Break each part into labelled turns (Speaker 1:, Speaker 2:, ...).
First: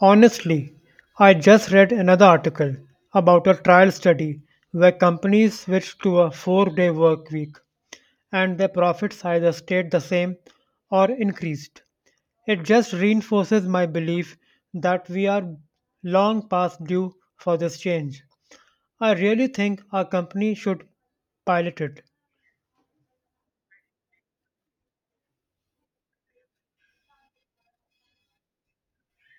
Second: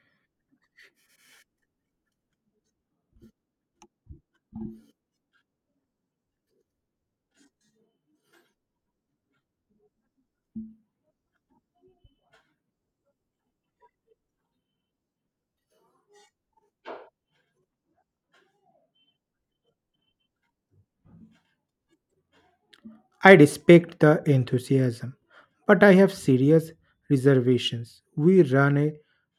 Speaker 1: Honestly, I just read another article about a trial study where companies switched to a 4 day work week and their profits either stayed the same or increased. It just reinforces my belief that we are long past due for this change. I really think our company should pilot it.
Speaker 2: I respect the enthusiasm, but I have serious reservations. We run a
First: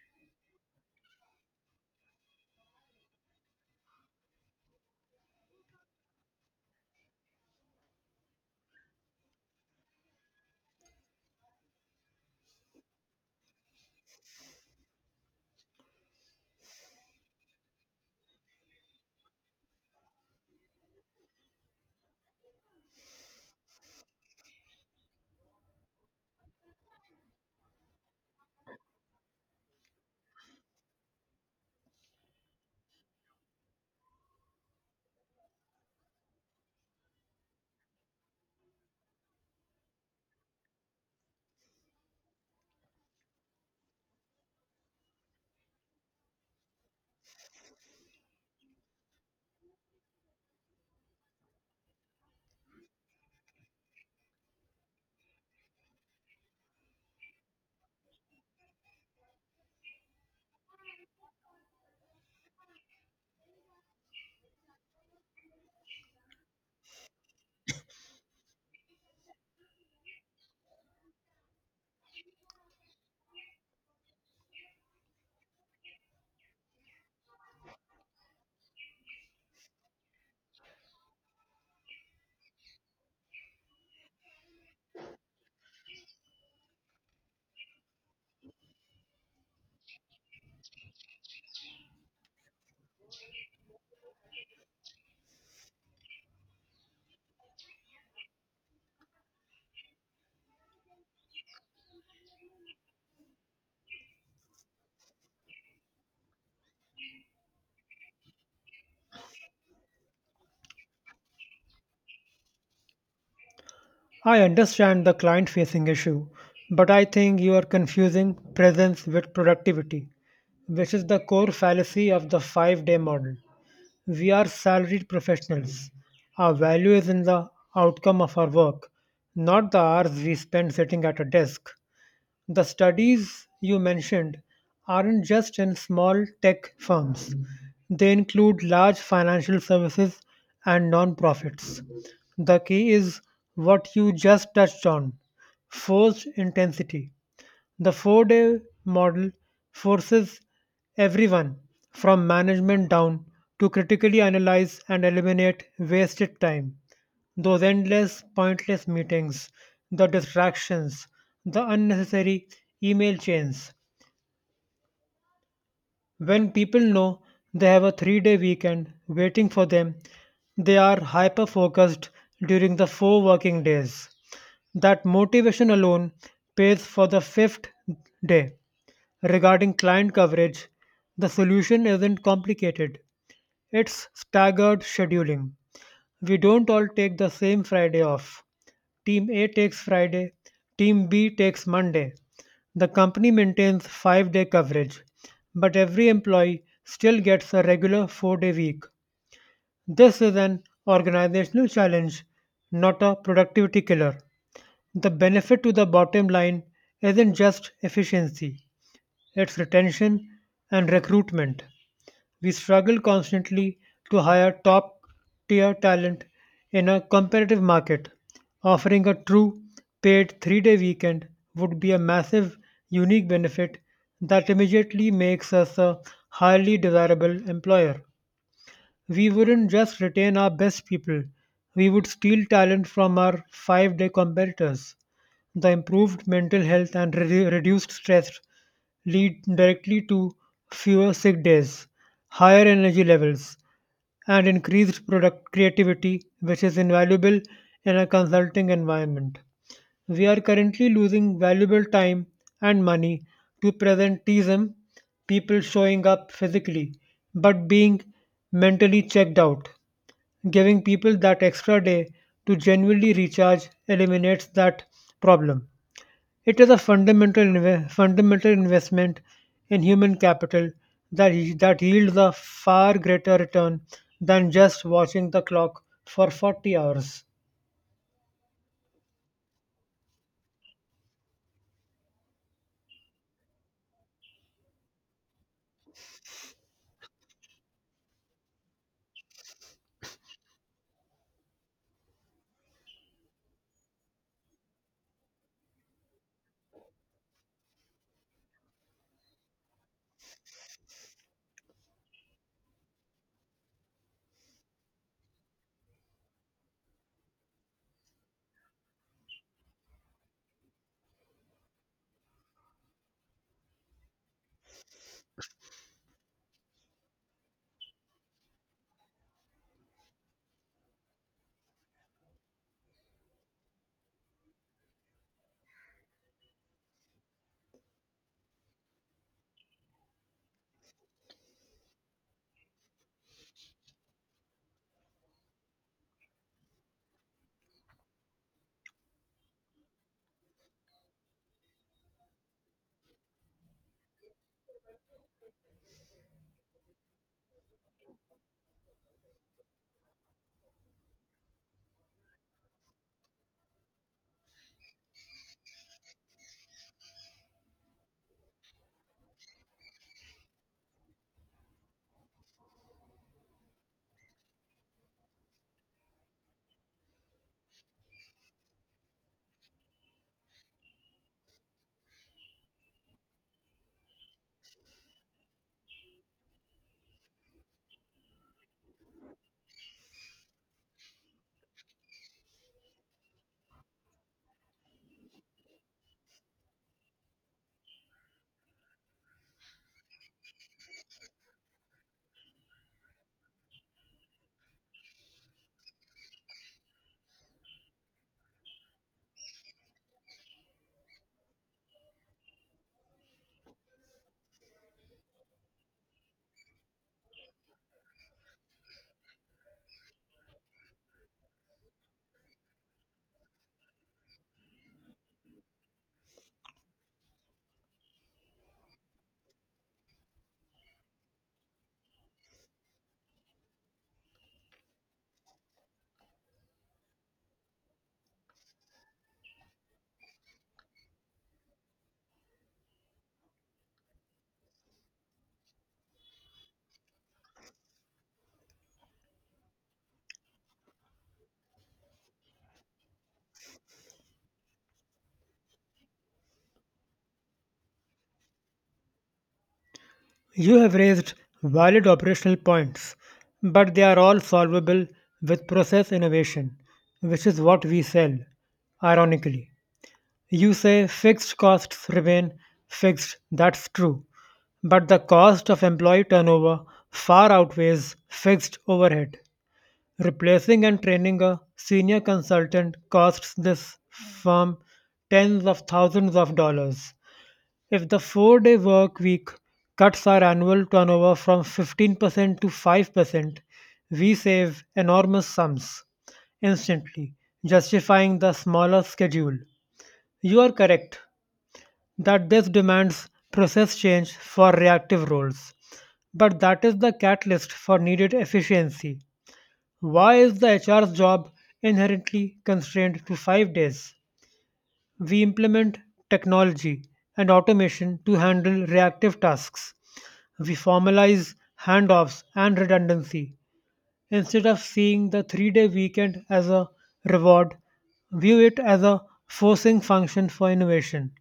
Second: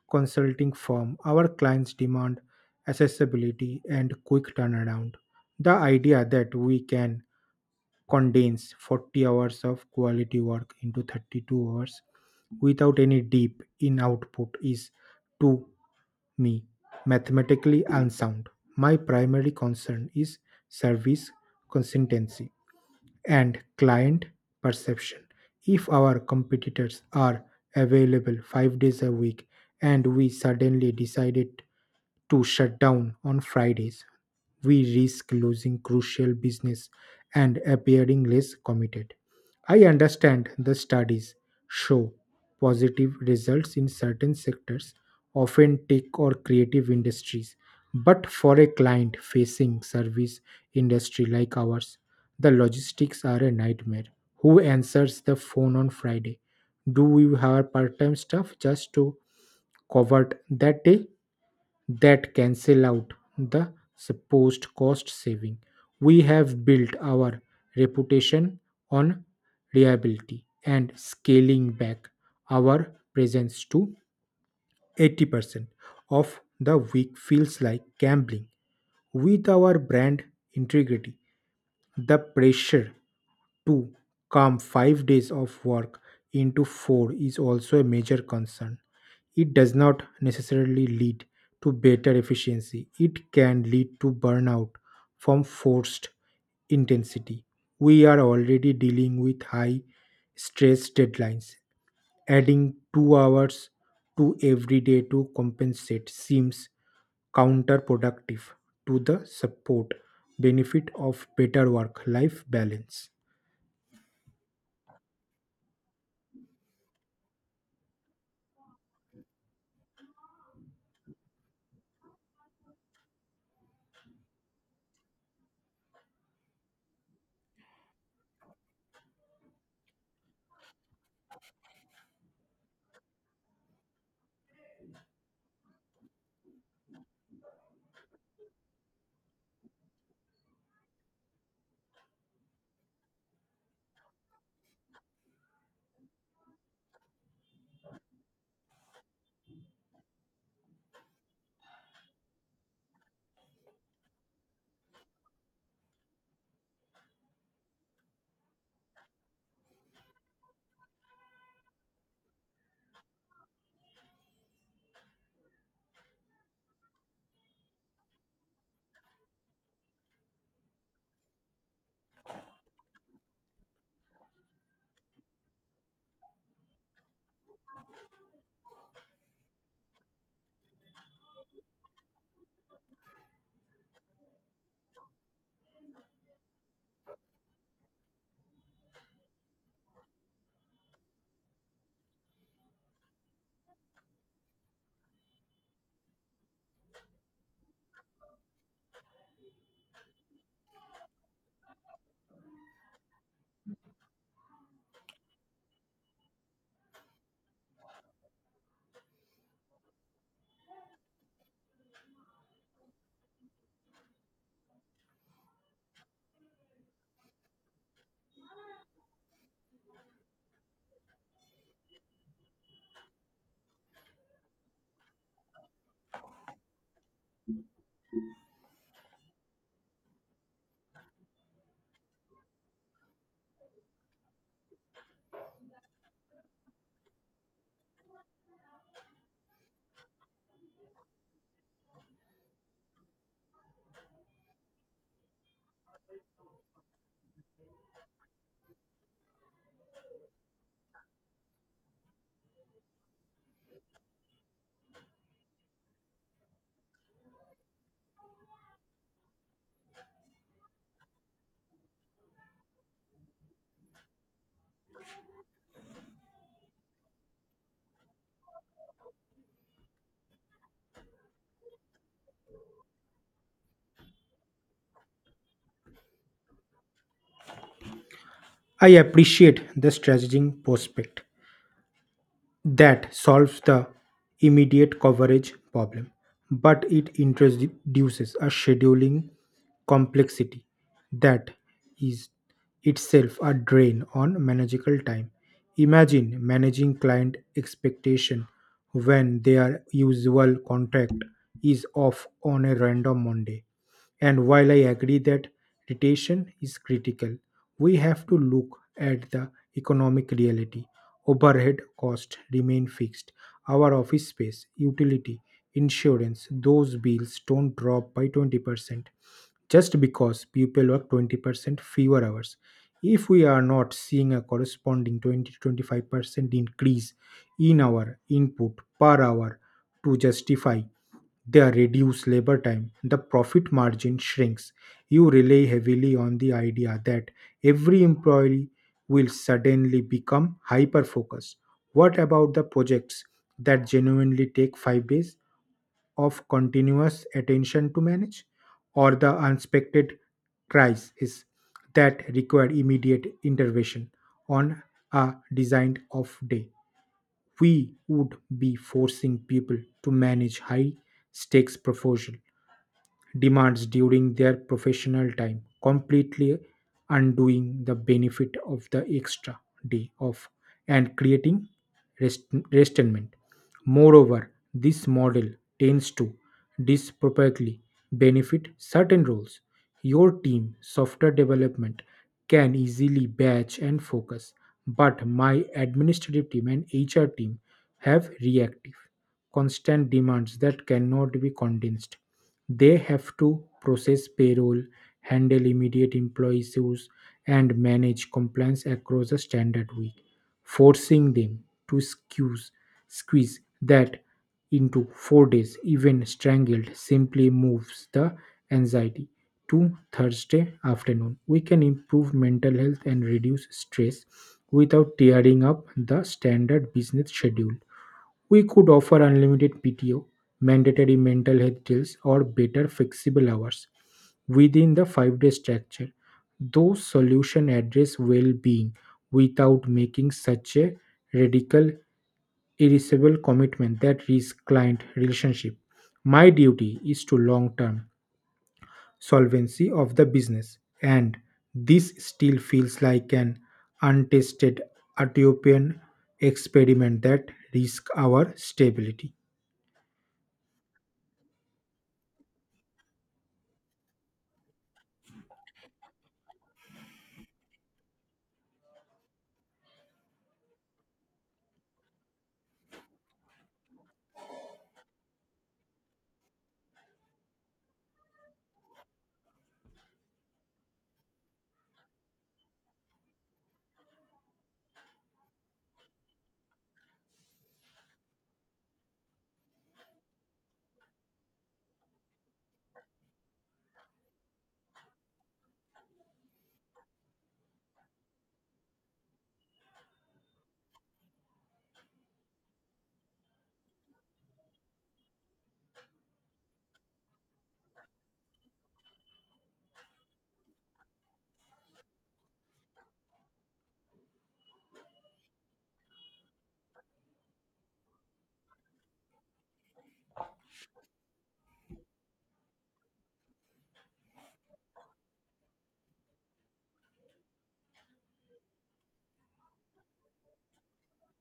Speaker 2: consulting firm. Our clients demand accessibility and quick turnaround. The idea that we can condense 40 hours of quality work into 32 hours without any dip in output is, to me, mathematically unsound. My primary concern is service consistency and client perception. If our competitors are available 5 days a week and we suddenly decided to shut down on Fridays, we risk losing crucial business and appearing less committed. I understand the studies show positive results in certain sectors, often tech or creative industries. But for a client facing service industry like ours, the logistics are a nightmare. Who answers the phone on Friday? Do we have part-time staff just to cover that day? That cancel out the supposed cost saving. We have built our reputation on reliability, and scaling back our presence to 80% of the week feels like gambling with our brand integrity. The pressure to cram 5 days of work into four is also a major concern. It does not necessarily lead to better efficiency, it can lead to burnout from forced intensity. We are already dealing with high stress deadlines. Adding 2 hours to every day to compensate seems counterproductive to the support benefit of better work life balance.
Speaker 1: I understand the client facing issue, but I think you are confusing presence with productivity, which is the core fallacy of the 5 day model. We are salaried professionals. Our value is in the outcome of our work, not the hours we spend sitting at a desk. The studies you mentioned aren't just in small tech firms, they include large financial services and nonprofits. The key is what you just touched on forced intensity. The 4 day model forces everyone, from management down, to critically analyze and eliminate wasted time. Those endless, pointless meetings, the distractions, the unnecessary email chains. When people know they have a 3 day weekend waiting for them, they are hyper focused during the four working days. That motivation alone pays for the fifth day. Regarding client coverage, the solution isn't complicated. It's staggered scheduling. We don't all take the same Friday off. Team A takes Friday, Team B takes Monday. The company maintains 5-day coverage, but every employee still gets a regular 4-day week. This is an organizational challenge, not a productivity killer. The benefit to the bottom line isn't just efficiency, its retention and recruitment. We struggle constantly to hire top tier talent in a competitive market. Offering a true paid 3 day weekend would be a massive, unique benefit that immediately makes us a highly desirable employer. We wouldn't just retain our best people, we would steal talent from our 5 day competitors. The improved mental health and reduced stress lead directly to fewer sick days, higher energy levels, and increased product creativity, which is invaluable in a consulting environment. We are currently losing valuable time and money to presenteeism, people showing up physically but being mentally checked out. Giving people that extra day to genuinely recharge eliminates that problem. It is a fundamental investment in human capital that yields a far greater return than just watching the clock for 40 hours.
Speaker 2: I appreciate the strategic prospect that solves the immediate coverage problem, but it introduces a scheduling complexity that is itself a drain on manageable time. Imagine managing client expectation when their usual contract is off on a random Monday. And while I agree that detention is critical, we have to look at the economic reality. Overhead costs remain fixed. Our office space, utility, insurance, those bills don't drop by 20% just because people work 20% fewer hours. If we are not seeing a corresponding 20 to 25% increase in our input per hour to justify they are reduce labor time, the profit margin shrinks. You rely heavily on the idea that every employee will suddenly become hyper focused. What about the projects that genuinely take 5 days of continuous attention to manage, or the unexpected crisis that require immediate intervention on a designed off day? We would be forcing people to manage high stakes proposal demands during their professional time, completely undoing the benefit of the extra day off and creating restment. Moreover, this model tends to disproportionately benefit certain roles. Your team software development can easily batch and focus, but my administrative team and HR team have reactive constant demands that cannot be condensed. They have to process payroll, handle immediate employee issues, and manage compliance across a standard week, forcing them to squeeze that into 4 days, even strangled, simply moves the anxiety to Thursday afternoon. We can improve mental health and reduce stress without tearing up the standard business schedule. We could offer unlimited PTO, mandatory mental health drills, or better flexible hours within the 5 day structure. Those solutions address well being without making such a radical, irreversible commitment that risks client relationship. My duty is to long term solvency of the business, and this still feels like an untested utopian experiment that risks our stability.
Speaker 1: You have raised valid operational points, but they are all solvable with process innovation, which is what we sell, ironically. You say fixed costs remain fixed, that's true, but the cost of employee turnover far outweighs fixed overhead. Replacing and training a senior consultant costs this firm tens of thousands of dollars. If the 4 day work week cuts our annual turnover from 15% to 5%, we save enormous sums instantly, justifying the smaller schedule. You are correct that this demands process change for reactive roles, but that is the catalyst for needed efficiency. Why is the HR's job inherently constrained to 5 days? We implement technology and automation to handle reactive tasks. We formalize handoffs and redundancy. Instead of seeing the 3 day weekend as a reward, view it as a forcing function for innovation.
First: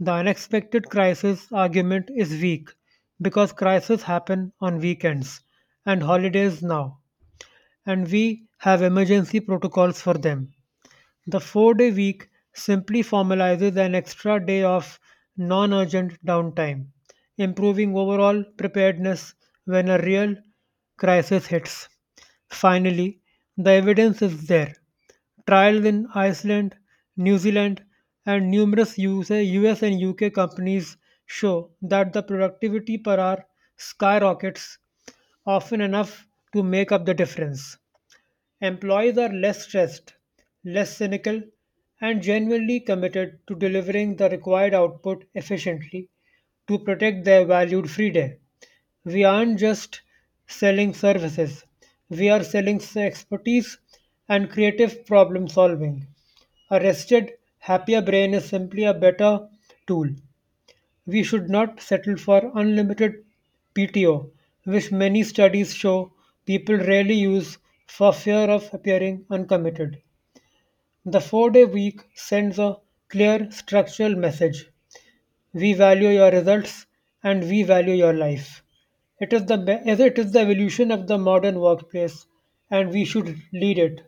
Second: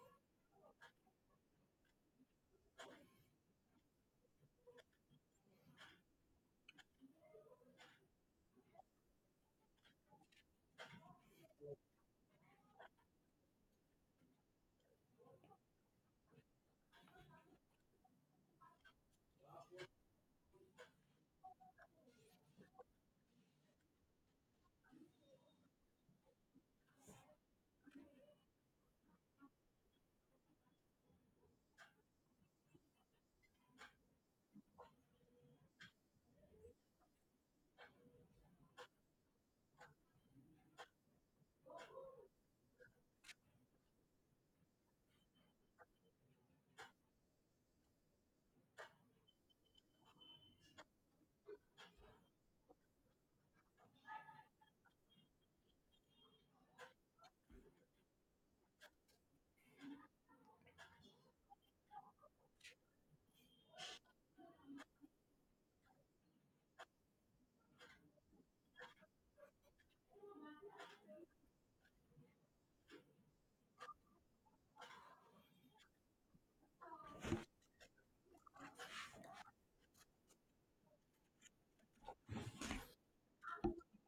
Speaker 1: The unexpected crisis argument is weak because crises happen on weekends and holidays now, and we have emergency protocols for them. The 4 day week simply formalizes an extra day of non urgent downtime, improving overall preparedness when a real crisis hits. Finally, the evidence is there. Trials in Iceland, New Zealand, and numerous USA, US and UK companies show that the productivity per hour skyrockets often enough to make up the difference. Employees are less stressed, less cynical, and genuinely committed to delivering the required output efficiently to protect their valued free day. We aren't just selling services, we are selling expertise and creative problem solving. A rested, happier brain is simply a better tool. We should not settle for unlimited PTO, which many studies show people rarely use for fear of appearing uncommitted. The 4 day week sends a clear structural message we value your results and we value your life. It is it is the evolution of the modern workplace, and we should lead it,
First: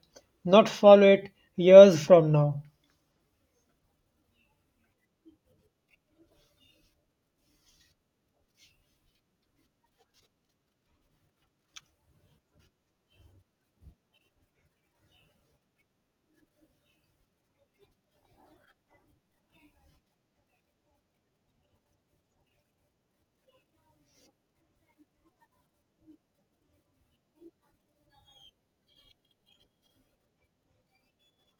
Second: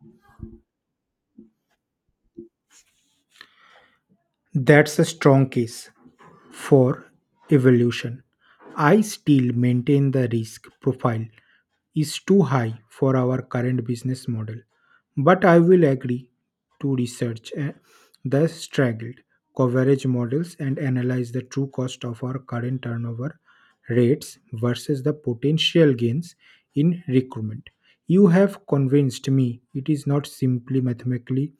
Speaker 1: not follow it years from now.
Speaker 2: That's a strong case. For evolution, I still maintain the risk profile is too high for our current business model, but I will agree to research the straggled coverage models and analyze the true cost of our current turnover rates versus the potential gains in recruitment. You have convinced me it is not simply mathematically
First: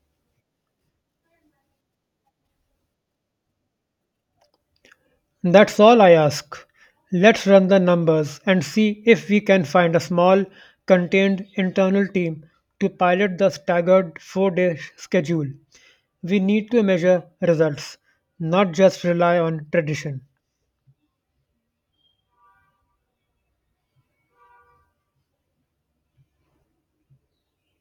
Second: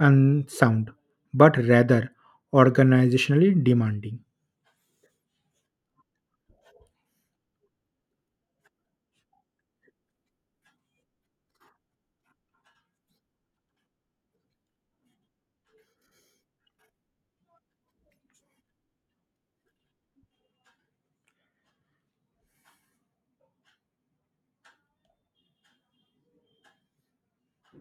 Speaker 2: unsound, but rather organizationally demanding.
Speaker 1: That's all I ask. Let's run the numbers and see if we can find a small, contained internal team to pilot the staggered 4 day schedule. We need to measure results, not just rely on tradition.